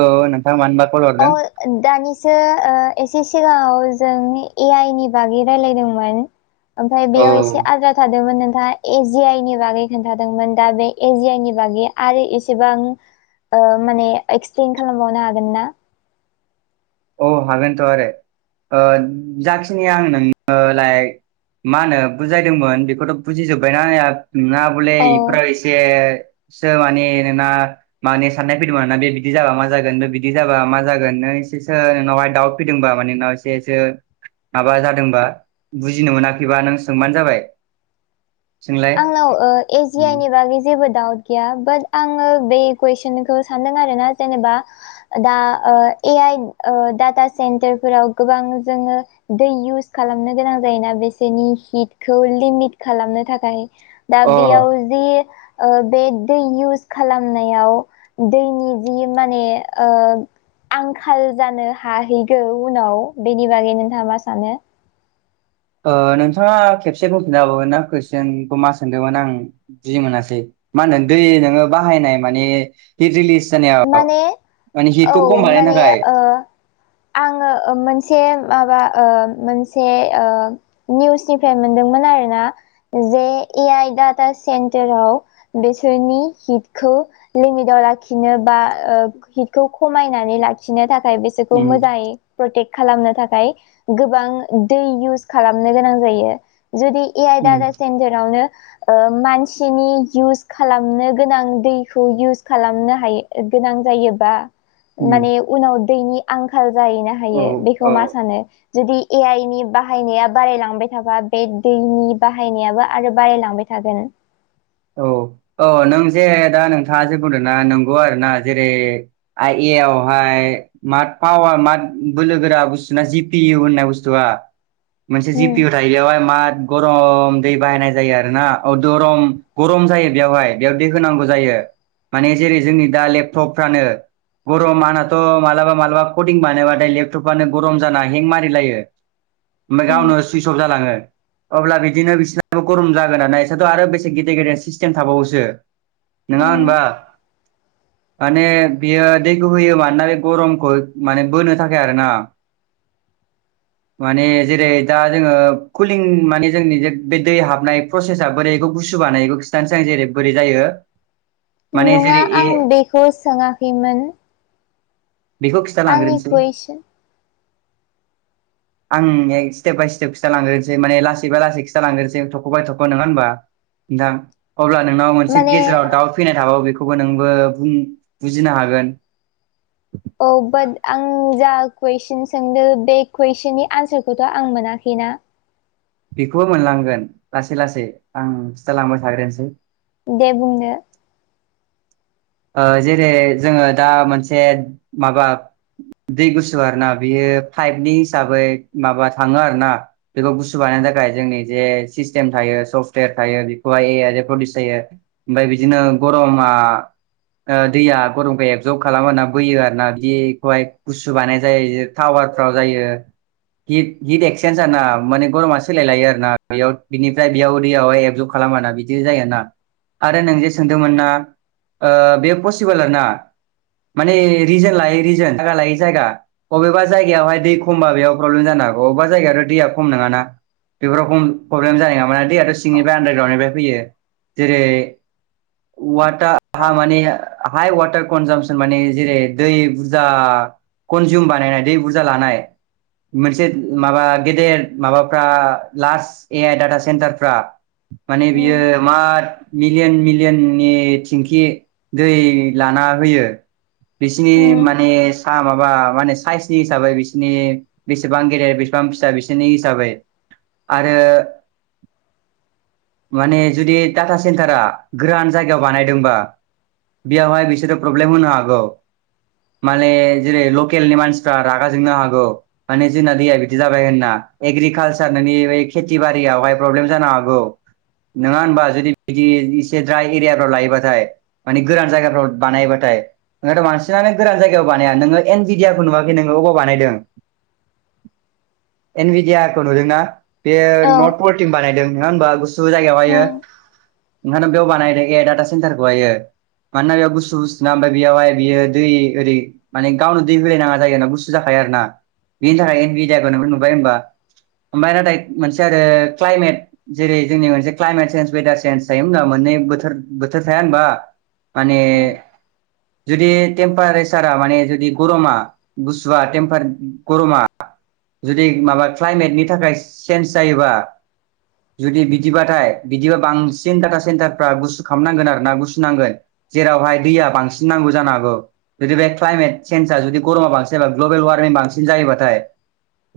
औ नों अ दानिसो ओ एसे सिगाङाव जों ए आइ नि बागै रायलायदोंमोन ओमफ्राय औ बेयाव एसे आद्रा थादों नों एजि आइ नि बागै खोन्थादोंमोन दा बे एजि आइ नि बागै आरो एसेबां माने एक्सप्लेन खालामबावनो हागोन ना औ हागोनथ' आरो ओ जाखिनि आं नोंनोलाय मा होनो बुजायदोंमोन बेखौथ' बुजिजोबबायना [unintelligible] ना बले औ इफोराव एसे सो माने नोंना माने साननाय फैदोंमोनना बे बिदि जाबा मा जागोन बिदि जाबा मा जागोन नों एसेसो नोंनावहाय दाउट फैदोंबा माने नोंनाव एसेसो माबा जादोंबा बुजिनो मोनाखैबा नों सोंबानो जाबाय सोंलाय आंनाव ओ एज जि आइ नि बागै जेबो दाउट गैया बाट आङो बे कुइसनखौ सानदों आरोना जेनेबा दा ओ ए आइ ओ डाटा सेन्टारफोराव गोबां जोङो दै इउस खालामनो गोनां जायोना बिसोरनि हिटखौ लिमिट खालामनो थाखाय दा बेयाव अ जि ओ बे दै इउस खालामनायाव दैनि जि माने ओ आंखाल जानो हाहैगौ उनाव बेनि बागै नोंथाङा मा सानो ओ नोंथाङा खेबसे बुंफिननो हाबावगोन ना कुइसनखौ मा सोंदोंमोन आं बुजि मोनासै मा होनो दै नोङो बाहायनाय माने हिट रिलिस माने औ बानायनो माने थाखाय ओ आङो ओ मोनसे माबा ओ मोनसे ओ निउसनिफ्राय मोनदोंमोन आरो ना जे ए आइ डाटा सेन्टाराव बेसोरनि हिटखौ लिमिटाव लाखि नो बा हिटखौ खमायनानै लाखिनो थाखाय बिसोरखौ उम मोजाङै प्रटेक्ट खालामनो थाखाय गोबां दै इउस खालामनो गोनां जायो। जुदि ए आइ उम डाटा सेन्टारावनो मानसिनि इउस खालामनो गोनां दैखौ इउस खालामनो गोनां जायो बा उम माने दैनि आंखाल जाहैनो औ हायो बेखौ औ मा सानो जुदि ए आइनि बाहायनाया बारायलांबाय थाबा बे दैनि बाहायनायाबो आरो बारायलांबाय थागोन। औ औ नों जे दा नोंथाङा जे बुंदों ना नंगौ आरोना जेरै आइ ए एयावहाय मा पावार मा बोलोगोरा बुस्थुना जि पि इउ होननाय बुस्थुआ? मोनसे जि उम पपिअ थायो बेयावहाय माथ गरम दै बाहायनाय जायो आरोना औ दरम गरम जायो बेयावहाय बेयाव दै होनांगौ जायो माने जेरै जोंनि दा लेपटपफ्रानो गरम आंनाथ' मालाबा मालाबा फदिं बानायबाथाय लेपटपानो गरम जाना हें मारिलायो आमफाय उम गावनो सुइस अफ जालांङो अब्ला बिदिनो बिसोरनाबो गरम जागोन ना बिसोरथ' आरो बेसे गिद [unintelligible] सिस्टेम थाबावोसो नोङा उम होनबा? [inaudible] माने बियो दैखौ होयो मानोना बे गरमखौ माने बोनो थाखाय आरो ना। [inaudible] माने जेरै दा जोंङो कुलिं माने जोंनि जे बे दै हाबनाय प्रसेसा बोरैखौ गुसु गुसु बानायखौ खिथानोसै आं जेरै बोरै जायो। माने नंङा जेरै ए आं बेखौ सोङाखैमोन। बेखौ आंनि खिथालांग्रोनोसै कुइसन आं नोंनो स्टेप बाय स्टप खिथा लांग्रोसै माने लासै बा लासै खिथा लांग्रोसै थख' बाय थख' नंङा होमबा? नोंथां अब्ला नोंनाव मोनसे माने गेजेराव दाउ फैनाय थाबावो बे खौबो नोंबो बुं- बुजिनो हागोन। औ बाट आं जा कुइसन सोंदों बे कुइसननि आनसारखौथ' आं मोनाखै। [unintelligible] बेखौबो मोनलांगोन लासै लासै आं खिथालांबाय थाग्रोनोसै। दे बुंदो। ओ-जेरै जोंङो दा मोनसे माबा दै गुसु आरोना बियो पाइपनि हिसाबै माबा थांङो आरोना बेखौ गुसु बाना -नायनो थाखाय जोंनि जे सिम थायो सफ्टवेर थायो बेहायउस जायो ओमफ्राय बिदिनो ओ गरमा। दैया गरमखौ एबजर्ब खालामो आरा बोयो आरना। बेखौहाय गुसु बानाय जायो पावार [unintelligible] जायो [unintelligible] हिट हिट एक्चन्ज आर ना माने गरमा सोलाय लायो आरो ना बेयाव बिनिफ्राय बेयाव दैयावाय एबजु खाम खालामाना बिदि जाय ना आरो नों जे सोंदोंमोन ना। ओ-बेयो पसिबोल ना। माने रिजोन लाय रिजोन थाखा लायै जायगा बबेबा जायगायावहाय दै खमबा बेयाव प्रब्ले जानो बबेबा जायगायाथ दैया खम नंङाना। बेफोर रखम प्रब्लेम जानाय नङाना दैयाथ' सिंनिफ्राय आडारग्राउन्डनिफ्राय फैयो जेरै - वाटा आहा माने हाइ वाटार कनजामसन माने जेरै दै बुरजा कन्जिउम बानायनाय दै बुरजा लानाय। मोनसे माबा गेदेर माबाफ्रा लार्ज ए आइ डाटा सेन्टारफ्रा। माने उम बियो मा मिलियन मिलियननि। थिंखि दै लाना होयो बिसिनि उम माने माबा माने साइसनि हिसाबै बिसोरनि बेसेबां गेदेर बेसेबां फिसा बिसोरनि हिसाबै। आरो माने जुदि डाटा सेन्टारा गोरान जायगायाव बानाय -योबा बेयावहाय बिसोरो प्रब्लेम होनो हागौ। माने जेरै लकेलनि मानसिफ्रा रागा जोंनो हागौ माने जोंना दैया बिदि जाबाय होनना। एग्रिकालसार नोंनि बे खेथि बारियावहाय प्रब्लेम जानो हागौ। नङा होनबा जुदि बिदि एसे द्राय एरियाफ्राव लायोबा। थाय गोरान जायगाफ्राव बानाय बाथाय ओंखाइथ बांसिनननोथ गोरान जायगायाव बानाया एनपिडिया नुवाखै नोङो अबाव बानायदों? [inaudible] एनबिदियाखौ नुदों ना? बे औ नथ परटिम बानायदों नङा होनबा गुसु जायगायावहायो। उम ओंखायनो बेयाव बानायदो एआइ डाटा सेन्टारखौहायो। मानोना बेयाव गुसु बुसुना ओमफ्राय बेयावहाय बियो दै ओरै माने गावनो दै होलायनाङा जायो आरोना गुसु जाखायो। ना बेनि थाखाय बि जायखौ नुबाय होनबा ओमफ्राय नाथाय मोनसे आरो क्लाइमेट जेरै जोंनि मोनसे क्लाइमेट सेनस वेदार चन्स थायो होनबा मोन नाना बोथोर बोथोर थाया होनबा। माने उम जुदि टेमपारेसारा माने जुदि गरमा गुसुवा टेमपार गरमा जुदि माबा क्लाइमेटनि थाखाय चेन्ज जायोबा जुदि बिदिबाथाय बिदिबा बांसिन डाटा सेन्टारफ्रा गुसु खालामनांगोन आरो ना गुसनांगोन जेरावहाय दैया बांसिन नांगौ जानो हागौ जुदि बे क्लाइमेट चन्जआ जुदि गरमा बांसिन बा ग्लबेल वारमिं बांसिन जायोबाथाय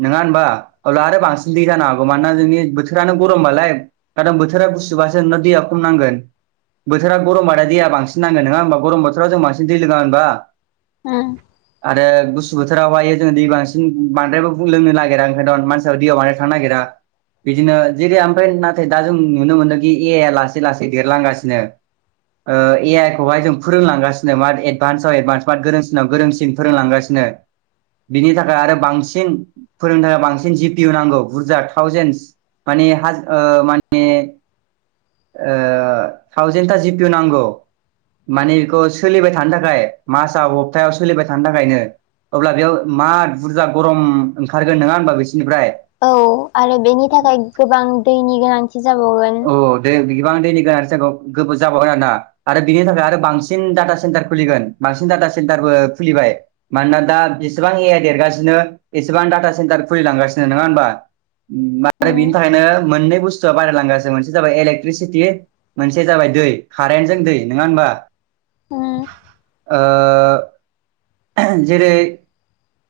नङा होनबा अब्ला आरो बांसिन दै जानो हागौ मानोना जोंनि बोथोरानो गरमबालाय खारन बोथोरा बुसुबासो नों दैया खम नांगोन बोथोरा गरमबाथाय दैया बांसिन नांगोन नङा होमबा गरम बोथोराव जों दै लोङा होनबा उम आरो गुसु बोथोरावहायो जोङो दै बांसिन बद्रायबो लोंनो नागिरा ओंखायनों मानसिफो दै बांद्राय थांनो नागिरा बिदिनो जेरै ओमफ्राय नाथाय दा जों नुनो मोनदोंखि एयाइ लासै लासै देरलांगासिनो एआइ खौहाय जों फोरोंलांगासिनो मा एडभान्सआव एडभान्स मा गोरोंसिनाव गोरोंसिन फोरोंलांगासिनो [inaudible] बिनि थाखाय आरो बांसिन फोरोंनो थाखाय बांसिन जि पि इउ नांगौ बुरजा थावजेन्स माने हाज ओ माने ओ थावजेेनथा जिपिउ नांगौ माने बेखौ सोलिबाय थानो थाखाय मासाव हप्तायाव सोलिबाय थानो थाखायनो अब्ला बेयाव मा बुरजा गरम ओंखारगोन नङा होनोमबा बेसोर औ आरो बेनि थाखाय गोबां दैनि गोनांथि जाबावगोन औ दै गोबां दैनि गोनांथि जायखौ गोबाव जाबावगोन आरोना आरो बिनि थाखाय आरो बांसिन डाटा सेन्टार खुलिगोन बांसिन डाटा सेन्टारबो खुलिबाय मानोना दा बेसेबां एआइ देरगासिनो एसेबां डाटा सेन्टार खुलि लांगासिनो नङा होनबा उम बेनि थाखायनो मोननै बु बारायलांगासिनो मोनसे जाबाय इलेक्ट्रिसिटि मोनसे जाबाय दै कारेन्टजों दै नङा होनबा ह जेरै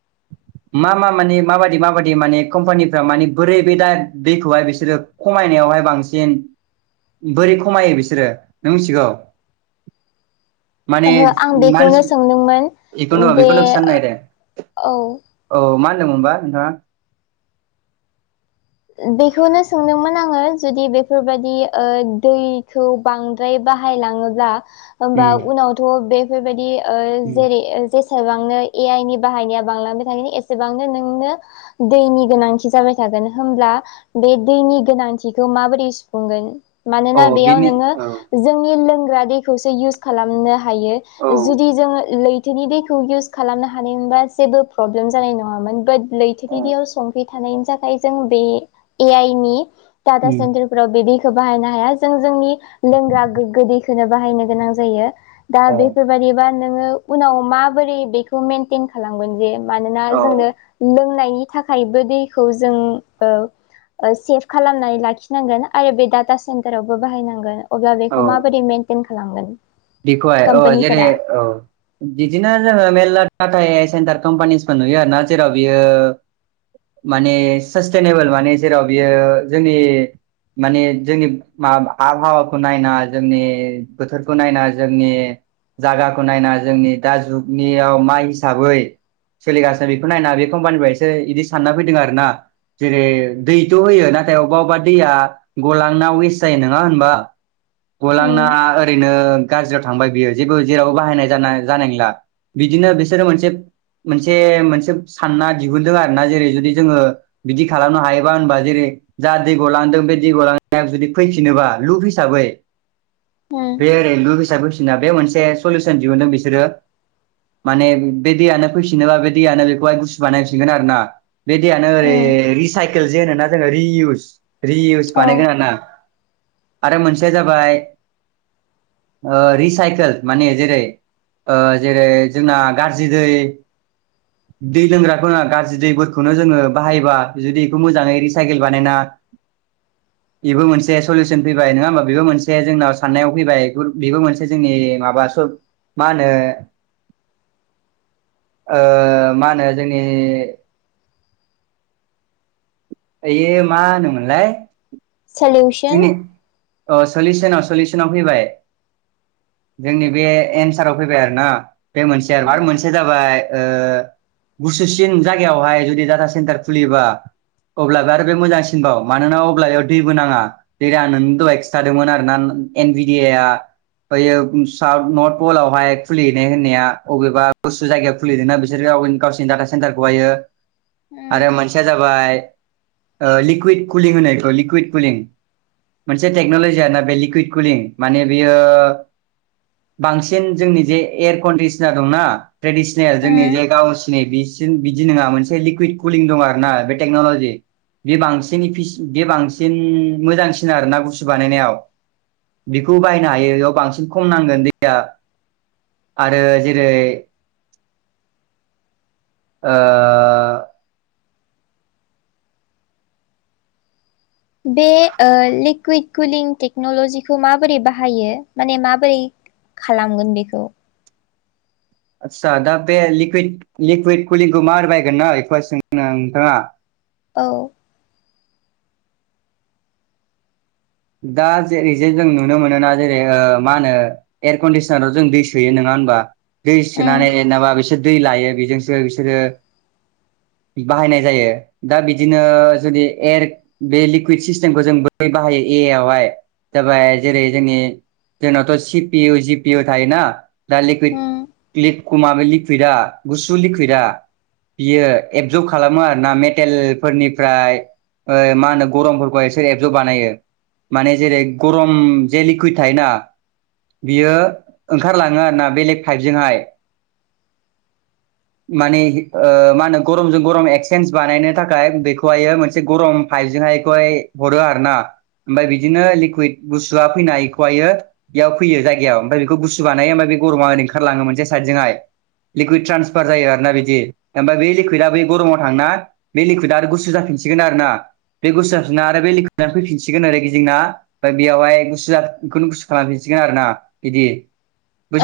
[inaudible] मा मा माने माबायदि माबायदि माने कम्पानिफ्रा माने बोरै बे दा दैखौहाय बिसोरो खमायनायाव हाय बांसिन बोरै खमायो बिसोरो नों मिथिगौ [inaudible] माने ओहो आं बेखौनो मानसि सोंदोंमोन बेखौनो बेे बेखौनो खिथानो नागिरदों औ औ मा होनदोंमोनबा नोंथाङा बेखौनो सोंदोंमोन आङो जुदि बेफोरबायदि दैखौ बांद्राय बाहायला उम उनाव उम जसेबां नोंनो एआइ नि बाहायनाया बांलांबाय थागोन एसेबांनो नोंनो दैनि गोनांथि जाबाय थागोन होनब्ला बे दैनि गोनांथिखौ माबोरै सुफुंगोन मानोना औ बेयाव बेनो नोङो औ जोंनि लोंग्रा दैखौसो इउस खालामनो हायो औ जुदि जोङो लैथो लैथोनि दैखौ इउस खालामनो हानायबा जेबो प्रब्लेम जानाय नङामोन बाट लैथोनि औ दैयाव संख्रि थाखाय जों बे आइ नि डाटा उम सेन्टारफोराव बि दैखौ बाहायनानै हाया जों जोंनि लोंग्रा गोगो दैखौनो बाहायनो गोनां जायो दा औ बेफोरबायदिबा नोङो उनाव माबोरै बेखौ मेनटेन खालामगोन जे मानोना औ जोंनो लोंनायनि बेनि थाखायबो दैखौ जों ओ सेभ खालामनानै लाखिनांगोन आरो बे डाटा सेन्टारावबो बाहायनांगोन अब्ला बेखौ माबोरदि मेेनटेन खालामगोन। बेखहाय औ जेरै कम्पानिफोरा औ बिदिनो जोङो मेलला टाटा ए सेन्टार कम्पानिसफोर नुयो आरो ना जेराव बियो माने सास्टेनेबोल माने जेराव बियो जोंनि माने जोंनि मा आबहावाखौ नायना जोंनि बोथोरखौ नायना जोंनि जागाखौ नायना जोंनि दा जुगनियाव मा हिसाबै सोलिगासिनो बेखौ नायना बे कम्पानिफ्राय एसे बिदि सानना फैदों आर ना जेरै दैथ होयो नाथाय अबेबा अबेबा दैया गलांना वेस्ट जायो नङा होनबा गलना उम ओरैनो गाज्रियाव थांबाय बियो जेबो जेरावबो बाहायनाय जा जानाय नंला बिदिनो बिसोरो मोनसे मोनसे मोनसे सानना दिहुनदों आरो ना जेरै जुदि जोङो बिदि खालामनो हायोबा होनबा जेरै जा दै गलांदों बे दै ग लांनाया जुदि फैफिनोबा लुप हिसाबै उम बे ओरै लुप हिसाब फैफिना बे मोनसे सलुउसन दिहुुनदों बिसोरो माने बे दैयानो फैफिनोबा बे दैयानो बेखौहाय गुसु बानायफिनगोन आरो ना बेदि दैयानो ओरै उम रिसाइकेल जे होनोना जोङो रिइउस रियउस औ बानायगोन ना आरो मोनसेया जाबाय ओ रिसाइकेल माने जेरै ओ जेरै जोंना गाज्रि दै दै लोंग्राखौना गाज्रि दैफोरखौनो जोङो बाहायोबा जुदि बेखौ मोजाङै रिसाइकेल बानायना [unintelligible] एबो मोनसे सलुउसन फैबाय नङा होमबा बेबो मोनसे जोंनाव साननायाव फैबाय गद बेबो मोनसे जोंनि माबा सब मा होनो ओ मा होनो जोंनि दियो मा होनमोनलाय सोल्युसन अ सलिउसनाव सलिउसनाव फैबाय [unintelligible] जोंनि बे एन्साराव फैबाय आरो ना बे मोनसे आरो उम मोनसे जाबाय ओ गुसुसिन जायगायावहाय जुदि डाटा सेन्टार खुलियोबा अब्लाबो आरो बे मोजांसिनबाव मानोना अब्ला बेयाव दैबो नाङा जेरै आं नोंनि दहाय खिन्थादोंमोन आरोना एन भिडि आ बैयो साउथ नर्थ पलावहाय खुलिनाय होननाया अबेबा गुसु जायगायाव खुलिदोंना बिसोर गाव गावसिनि डाटा सेन्टारखौहायो उम आरो मोनसेया जाबाय लिकुइद कुलिं होननायखौ लिकुइद कुलिं मोनसे टेक्नलजिया बे लिकुइड कुलिं माने बेयो बांसिन जोंनि जे एयार कन्डिसनार दंना ट्रेडिसनेल जोंनि उम जे गावस सनि बिसिम बिदि नङा मोनसे लिकुइद कुलिं दं आरो ना बे टेक्नलजि बे बांसिन बे बांसिन मोजांसिन आरोोना गुसु बानायनायाव बेखौ बायनो हायो बेयाव बांसिन खम नांगोन दैया आरो जेरै ओ बे लिकुइड कुलिं टेक्नलजिखौ माबोरै बाहायो माने माबोरै खालामगोन बेखौ आस्सा दा बे लिकुइद लिकुइड कुलिंखौ मा बानायगोन ना बेखौहाय सोंदोंना नोंथाङा औ दा जेरै जे जों नुनो मोनोना जेरै मा होनो एयार कन्डिसनाराव जों दै सोयो नङा होमबा दै उम सोनानै एनाबा बिसोर दै लायो बेजोंसो बिसोरो बाहायनाय जायो दा बिदिनो जुदि एर बे लिकुइड सिस्टेमखौ जों बै बाहायो एआइ आवहाय जाबाय जेरै जोंनि जोंनावथ' C P U G P U थायोना दा लिकुइड उम क्लिड खुमाबे लिकुइदआ गुसु लिकुइदआ बियो एबजर्ब खालामो आरोना मेटेलफोरनिफ्राय माहोनो गरमफोरखौ एसोर एबजर्ब बानायो माने जेरै गरम जे लिकुइद थायोना बियो ओंखारलाङो आरोना बेलेग पाइपजोंहाय [inaudible] माने ओ माहोनो गरमजों गरम एक्सेन्ज बानायनो थाखाय बेखौहायो मोनसे गरम पाइप जोंहायएखौहाय हरो आरोना ओमफ्राय बिदिनो लिकुइड गुसुवा फैनाय खौहायो बेयाव फैयो जायगायाव ओमफ्राय बेखौ गुसु बानायो ओमफ्राय बेखौ गरमा ओंखारलाङो मोनसे साइडजोंहाय लिकुइद ट्रान्सफार जायो आरोना बिदि ओमफाय बे लिकुइदा बै गरमाव थांना बे लकुइदा आरो गुसु जाफिन सिगोन आरोना बे बुसु जाफिनना आरो बै लिकुइदानो फैफिनो गोन आरो गिदिंना ओमफ्राय बेयावहाय गुसु जा बेखौनो गुसु खालामफिनसिगोन आरो ना बिदि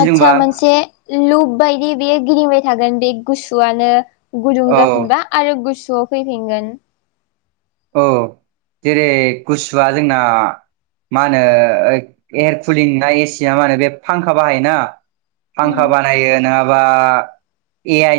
आथसा मोनसे लुप बायदि बेयो गिदिंबाय थागोन बे गुसुआनो गुदुं औ जाफिनबा आरो गुसुआव फैफिनगोन औ जेरै गुसुवा जोंना मा होनो एयारकुलिन ना एसि ना मा होनो बे फांखा बाहायोना फांखा उम बानायो नङाबा ए आइ